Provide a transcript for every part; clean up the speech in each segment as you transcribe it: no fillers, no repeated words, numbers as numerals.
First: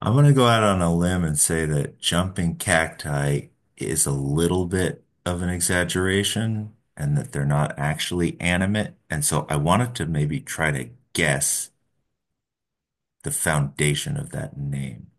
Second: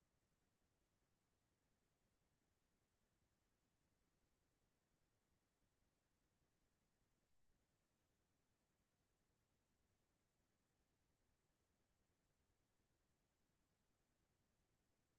I'm gonna go out on a limb and say that jumping cacti is a little bit of an exaggeration and that they're not actually animate. And so I wanted to maybe try to guess the foundation of that name.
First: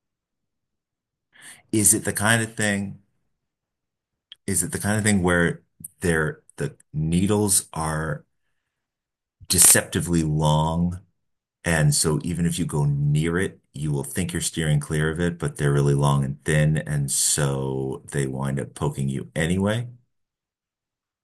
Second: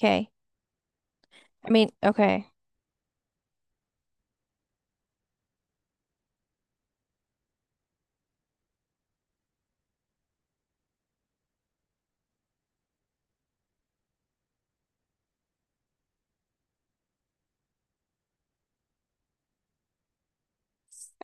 Okay. I mean, Is it the kind okay. of thing, is it the kind of thing where the needles are deceptively long. And so even if you go near it, you will think you're steering clear of it, but they're really long and thin, and so they wind up poking you anyway.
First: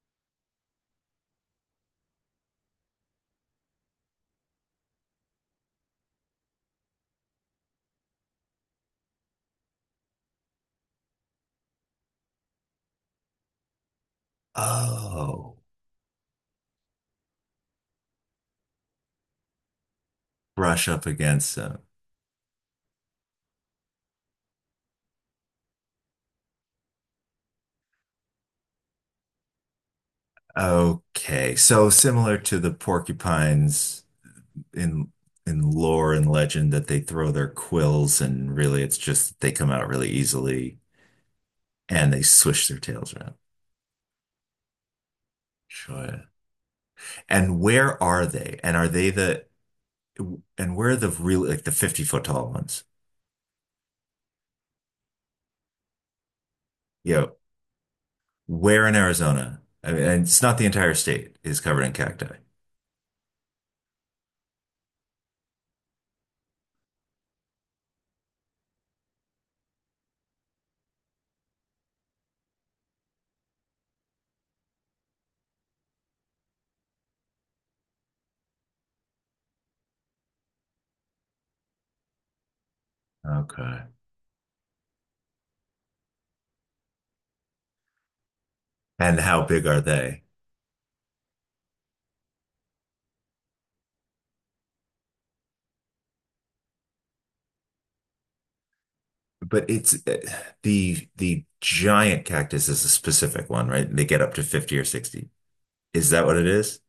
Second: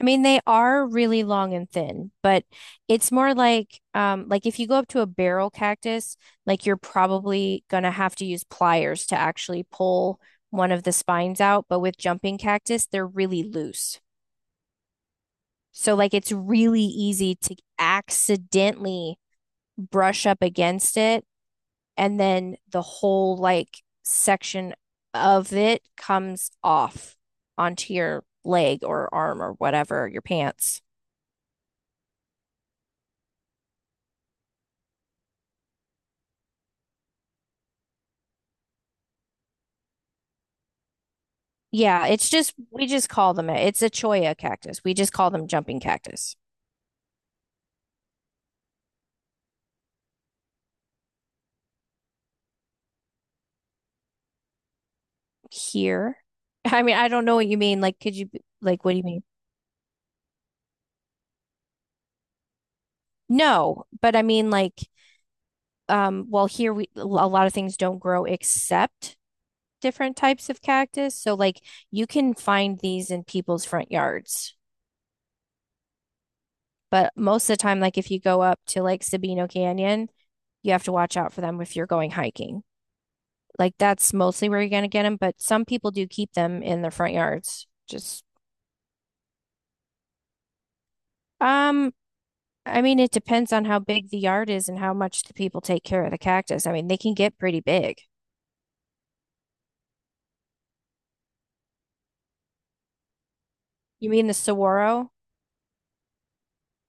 I mean, they are really long and thin, but it's more like if you go up to a barrel cactus, like you're probably gonna have to use pliers to actually pull one of the spines out, but with jumping cactus, they're really loose. Oh, So like it's really easy to accidentally brush up brush against up it, against them. and then the whole like section of it comes off onto your leg or arm or whatever, your pants. Okay, so similar to the porcupines in in lore and legend that they throw their quills and really it's just they come out really easily Yeah, and they it's just swish their we just tails around. call them, it's a cholla cactus. We just call them jumping Sure. cactus. And where are they? And are they the and where are the really like the 50-foot tall ones? Here. I mean, I don't Yeah. know what you mean. Like, could you like Where what in do you mean? Arizona? I mean, and it's not the entire state is covered in cacti. No, but I mean like well here we a lot of things don't grow except different types of cactus. So like you can find these in people's front yards. But most of the time, like if you go up to like Sabino Canyon, you have to watch out for them if you're going hiking. Like Okay. that's mostly where you're going to get them, but some people do keep them in their front yards. Just, And how big are they? um, I mean, it depends on how big the yard is and how much the people take care of the cactus. I mean, they can get pretty big. But it's the giant cactus is a specific one, right? They You get mean the up to 50 or saguaro, 60. Is that what it is?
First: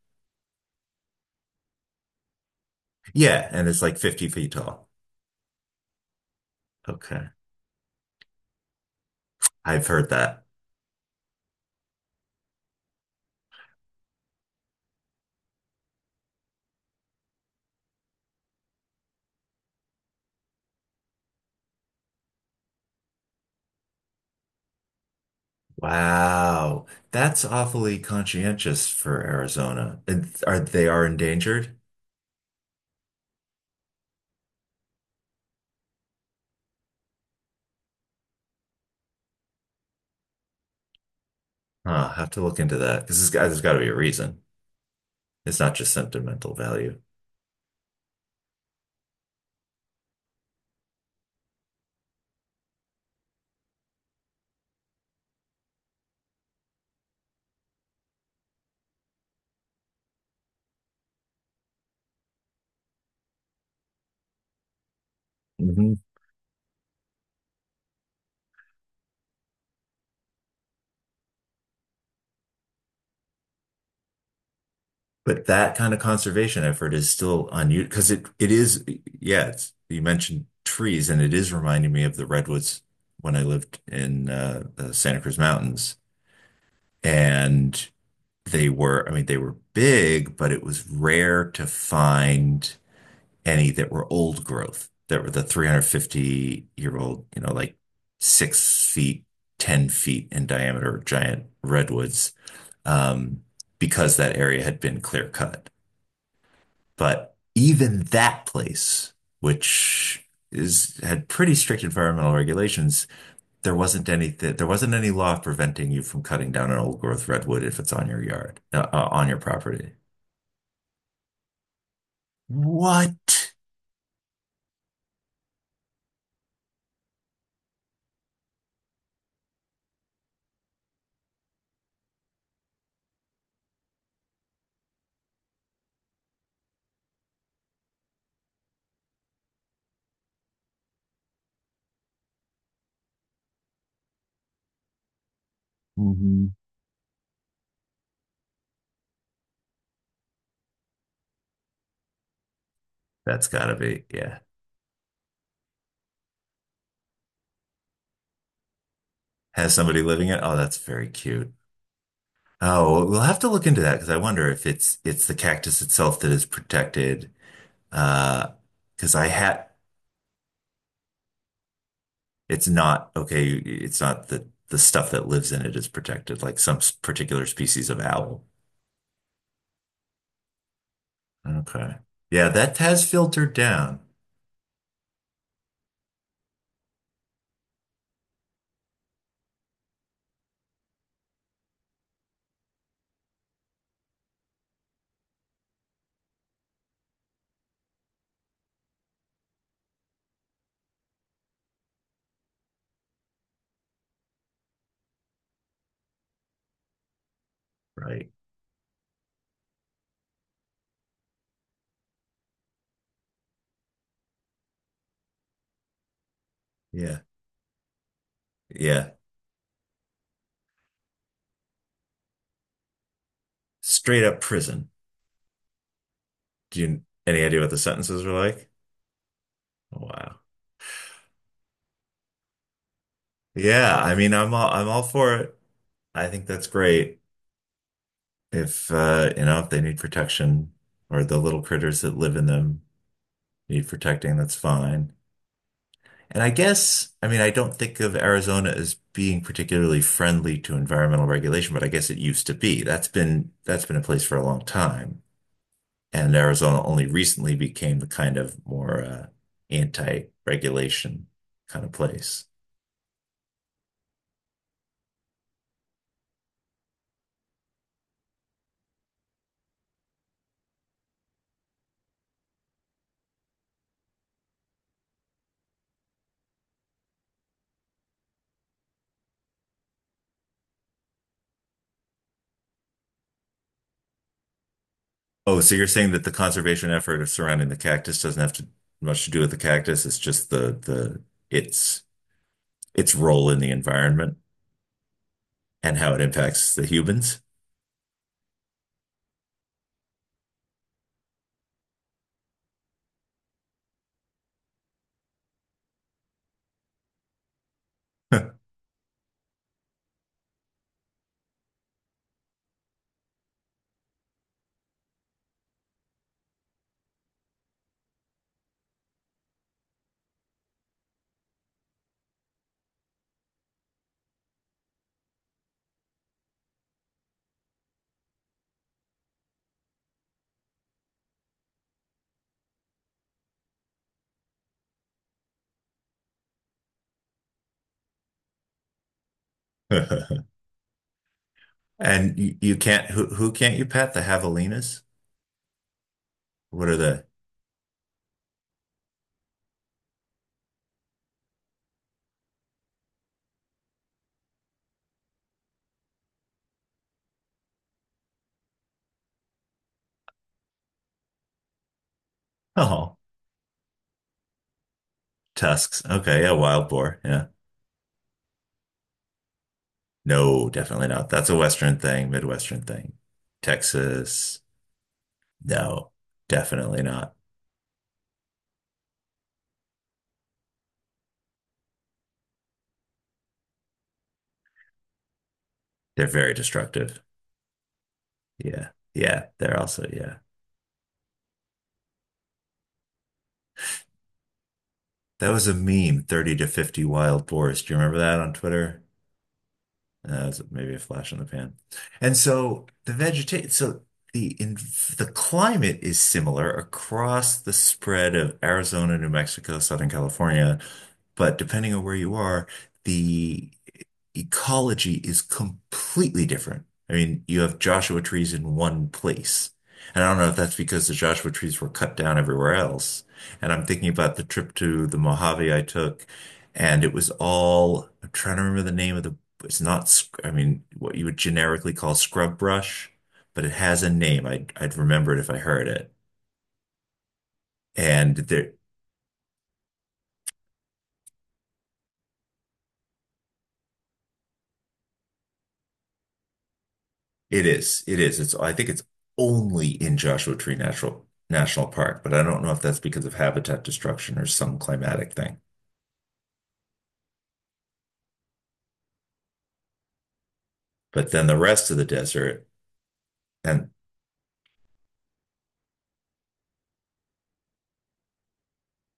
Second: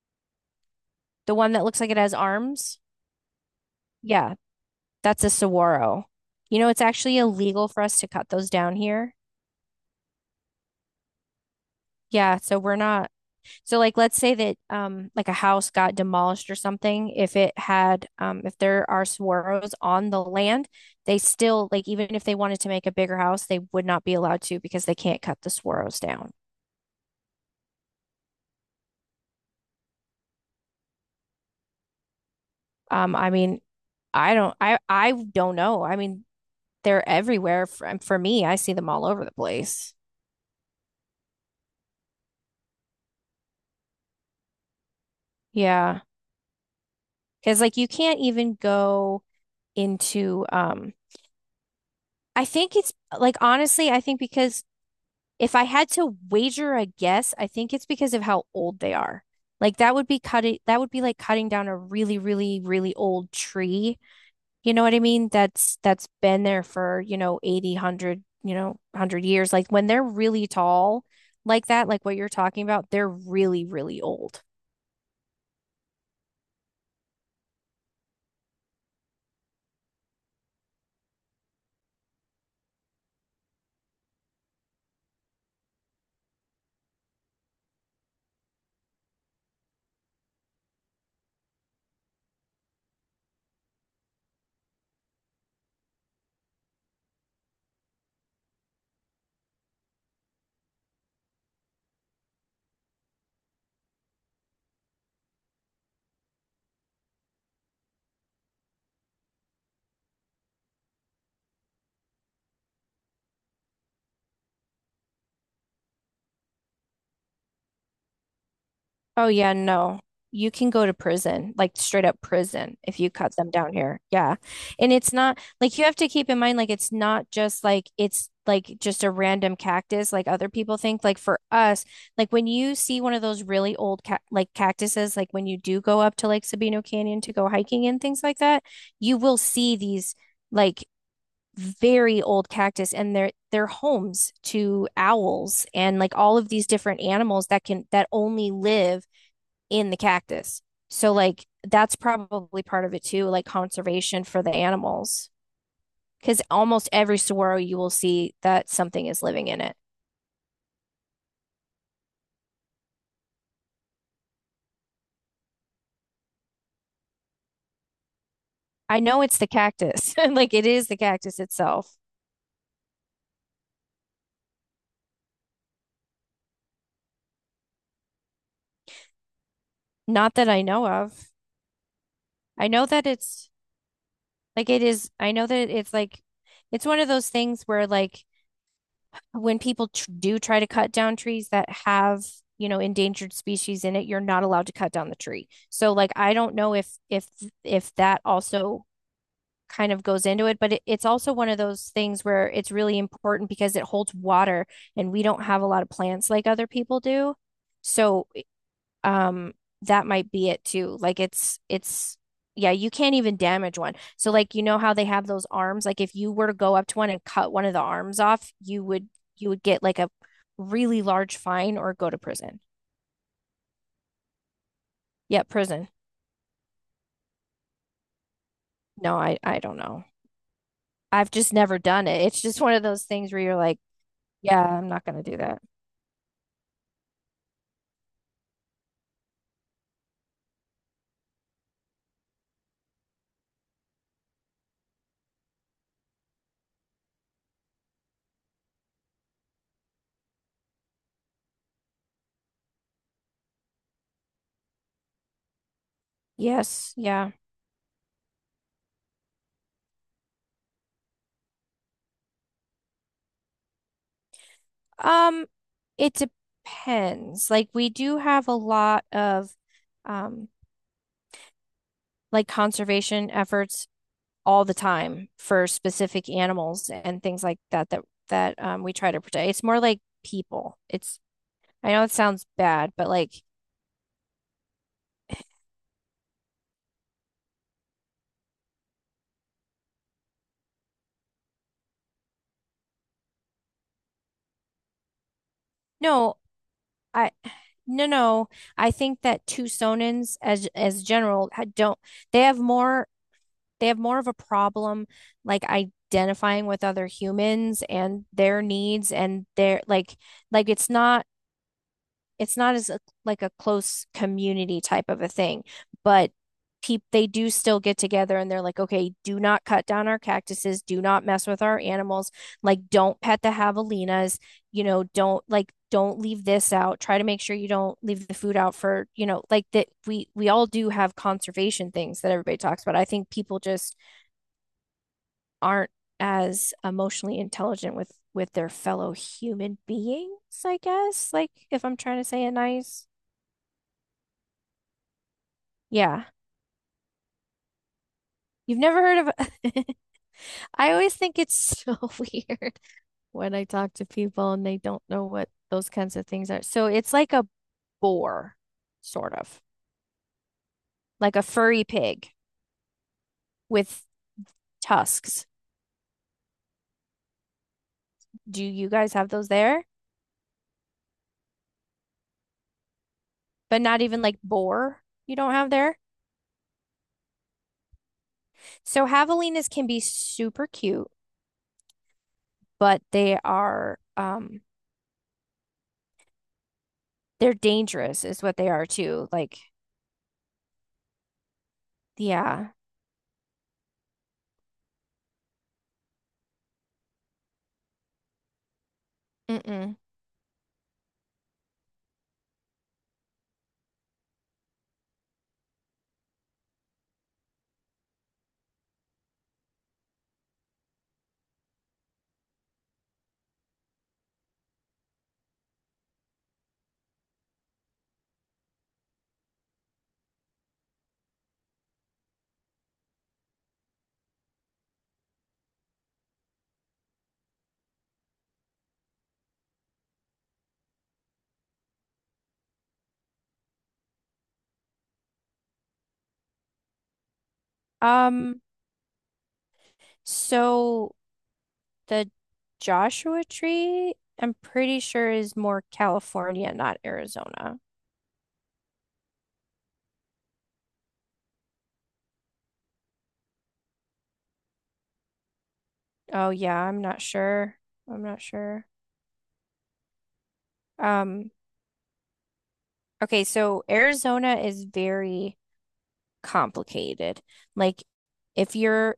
the one that looks like it has arms? Yeah, and it's like 50 Yeah, feet tall. that's a saguaro. You know, it's actually Okay. illegal for us to cut those down here. I've heard that. Yeah, so we're not So like let's say that like a house got demolished or something, if it had if there are saguaros on the land, they still like even if they wanted to make a bigger house, they would not be allowed to because they can't cut the saguaros down. Wow. That's awfully conscientious for Arizona. And are they are endangered? I mean, I don't know. I mean, they're everywhere for me. I see them all over the place. Huh, I'll have to look into that because there's got to be a reason. It's not just Yeah. sentimental value. Because like you can't even go into I think it's like honestly, I think because if I had to wager a guess, I think it's because of how old they are. Like that would be like cutting down a really, really, really old tree. You know what I mean? Mhm. That's been there for, you know, 80, 100, you know, 100 years. Like when they're really tall like that, like what you're talking about, they're really, really old. But that kind of conservation effort is still unused because it is, yeah, you mentioned trees and it is reminding me of the redwoods when I lived in the Santa Cruz Mountains, and they were, I mean they were big, but it was rare to find any that were old growth, that were the 350-year old, you know, like 6 feet, 10 feet in diameter giant redwoods, um, because that area had been clear cut. But even that place, which is had pretty strict environmental regulations, there wasn't any law preventing you from cutting down an old growth redwood if it's on your yard, on Oh your yeah, property. no. You can go to prison, like straight up prison, if you cut them What? down here. Yeah. And it's not like you have to keep in mind like it's not just like it's like just a random cactus like other people think. Like for us, like when you see one of those really old ca like cactuses, like when you do go up to Lake Sabino Canyon to go hiking and things like that, you will see these like very old cactus, and they're homes to owls and like all Hmm. of these different animals that only live in the cactus. So like that's probably part of it too, like That's gotta be, conservation yeah. for the animals. Because almost every saguaro you will see that something is living in Has it. somebody living it? Oh, that's very cute. Oh, we'll have to look into that because I wonder if it's the cactus itself that is protected. Uh, I because know I it's the had, cactus. Like it is the cactus itself. it's not okay. It's not the the stuff that lives in it is protected, like some particular species of owl. Not that I know of. Okay. Yeah, I that know that has it's filtered down. like it is. I know that it's like it's one of those things where like when people tr do try to cut down trees that have, you know, endangered species in it, you're not allowed to cut down the tree. So like I don't know if if that also kind of goes into it, but it's also one of those things where it's really important because it holds water, and we don't have a lot of plants like other people do. So Right. um that might be it too. Like it's yeah, you can't even damage one. So like you know how they have those arms? Like if you were to go up to one Yeah. and cut one of the arms off, Yeah. you would get like a really large fine or go to prison. Straight up prison. Yeah, prison. Do you any idea what the sentences are like? No, I don't know. Wow. I've just never done it. It's just one of those things where you're like, Yeah, I mean, yeah, I'm I'm all not going to for do it. that. I think that's great. If you know, if they need protection or the little critters that live in them need protecting, that's fine. And I guess, I mean, I don't think of Arizona as being particularly friendly to environmental regulation, but I guess it used to be. That's been in place for a long time. And Arizona Yes, only yeah. recently became the kind of more anti-regulation kind of place. Um, it depends. Like we do have a lot of um like conservation efforts all the time for specific animals and things like that that we try to protect. It's more like people. It's I know it sounds bad, but like Oh, so you're saying that the conservation effort of surrounding the cactus doesn't have to much to do with the cactus. It's just the its its role in the environment and how it no, impacts the I humans. no no. I think that Tucsonans as general don't they have more they have more of a problem like identifying with other humans and their needs and their like like it's not it's not as a, like a close community type of a thing, but people, they do still get together and they're like okay, do not cut down our cactuses, do not mess with our animals, like don't pet the javelinas, you know, don't like don't leave this out, try to make sure you don't leave the food out for you know, like that we all do have conservation things that everybody talks about. I think people just aren't as emotionally intelligent with their fellow human beings, I guess. Like if I'm trying to And say it you nice. can't who can't you pet? The javelinas? Yeah. What are they? You've never heard of I always think it's so weird when I talk to people and they don't know what those kinds of things are. So it's like a boar, sort of. Like a furry pig Oh, with tusks. tusks. Okay, yeah, wild boar. Yeah. Do you guys have those there? No, definitely not. That's a Western thing, Midwestern thing. But not even like Texas, boar you don't have there. no, definitely not. So javelinas can be super cute, but they are They're very destructive. they're dangerous is what they are Yeah. too. Yeah, Like, they're also, yeah. yeah. That was a meme, 30 to 50 wild boars. Do you remember that on Twitter? Mm-mm. That's maybe a flash in the pan. And so the vegetation, so the in the climate is similar across the spread of Arizona, New Mexico, Southern California, but depending on where you are, the ecology is completely different. I mean, you have Joshua trees in one place. And I don't know if that's because the Joshua trees were cut down everywhere else. And I'm thinking about the trip to the Mojave I took, and it was all, I'm trying to remember the name of the, it's not, I mean, what you would generically call scrub brush, but it has a name. I'd remember it if I heard it. And Um, there, so the Joshua tree, I'm pretty sure is more California, not it Arizona. is, it is. It's, I think it's only in Joshua Tree Natural National Park, but I don't know if that's because of habitat destruction or some climatic thing. Oh yeah, I'm not sure. I'm not sure. But then Um, the rest of the desert okay, so and Arizona is very complicated. Like if you're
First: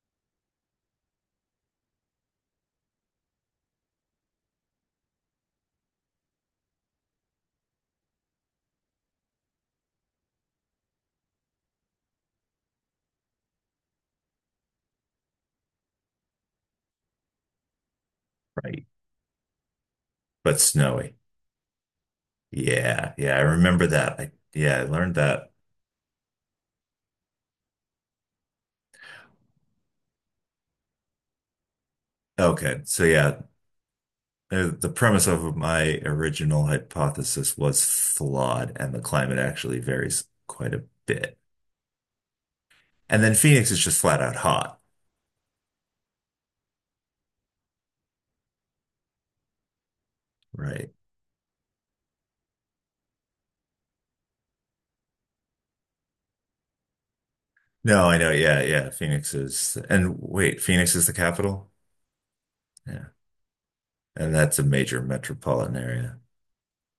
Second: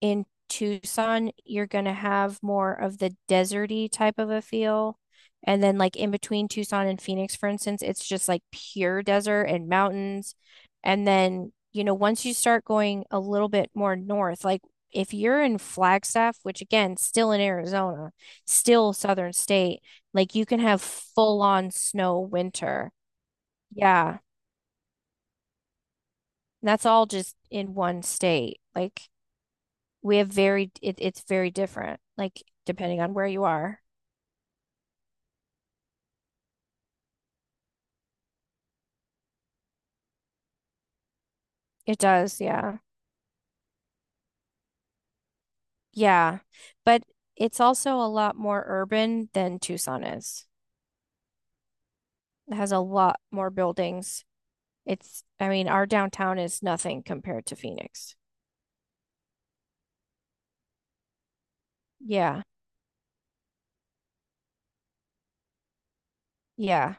in Tucson, you're gonna have more of the deserty type of a feel. And then like in between Tucson and Phoenix, for instance, it's just like pure desert and mountains. And then, you know, once you start going a little bit more north, like if you're in Flagstaff, which again, still in Arizona, right, still southern state, like you but can have snowy. full on snow winter. Yeah, yeah, I remember Yeah. that. Yeah, I learned that. That's all just in one state. Like we have very it, it's very different like Okay, depending so on where yeah, you are. The premise of my original hypothesis was flawed, and the climate actually varies quite a bit. It does, yeah. And then Phoenix is just flat out hot, Yeah, but it's also a lot more urban than Tucson is. right? It has a lot more buildings. It's, I mean, our downtown is nothing compared to No, Phoenix. I know. Yeah, yeah. Phoenix is, and wait, Phoenix is the capital? Yeah. Yeah. And that's a major metropolitan area. Yeah,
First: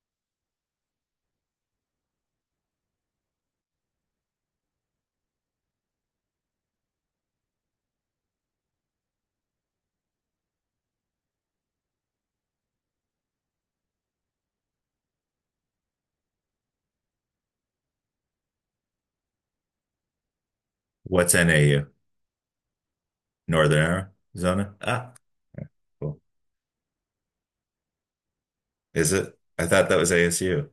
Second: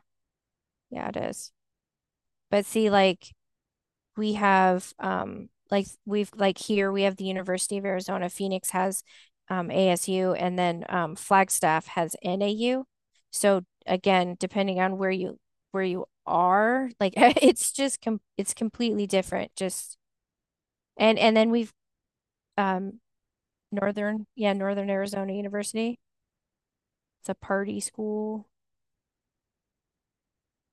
yeah, it is. But see like we have like we've like here we have the University of Arizona. Phoenix has ASU, and then Flagstaff has NAU. So again, depending on where you are, like it's just com it's completely different. Just What's and then we've NAU? um, Northern Northern yeah Arizona? Northern Ah, Arizona University. cool. It's a party school. Is it? I thought that was ASU.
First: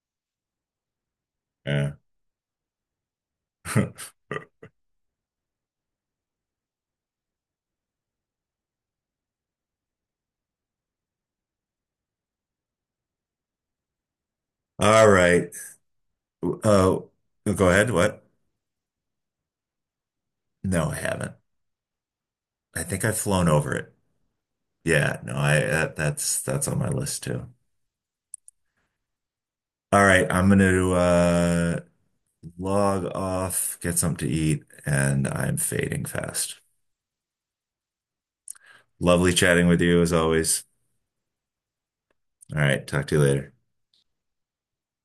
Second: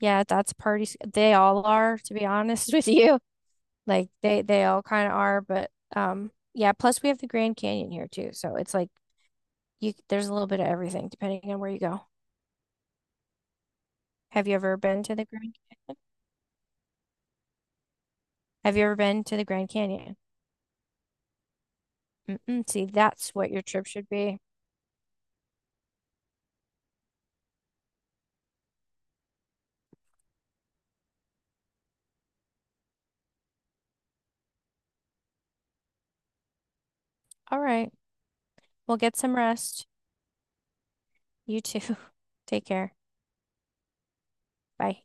Yeah, that's party. They all Yeah. are, to be honest with you. Like they all kind of are, but yeah, plus we have the Grand Canyon here too. So it's like you there's a little bit of everything depending on where you go. Have you ever been All to the right. Grand? Uh, go ahead. What? Have you ever been to the Grand Canyon? No, I haven't. Mm-mm, I see, think I've that's flown what your over trip it. should be. Yeah, no, I that, that's on my list too. All right, I'm gonna log off, get something to eat, and I'm fading fast. All right. Well, get Lovely some chatting with rest. you as always. You too. All Take right, care. talk to you later. Bye.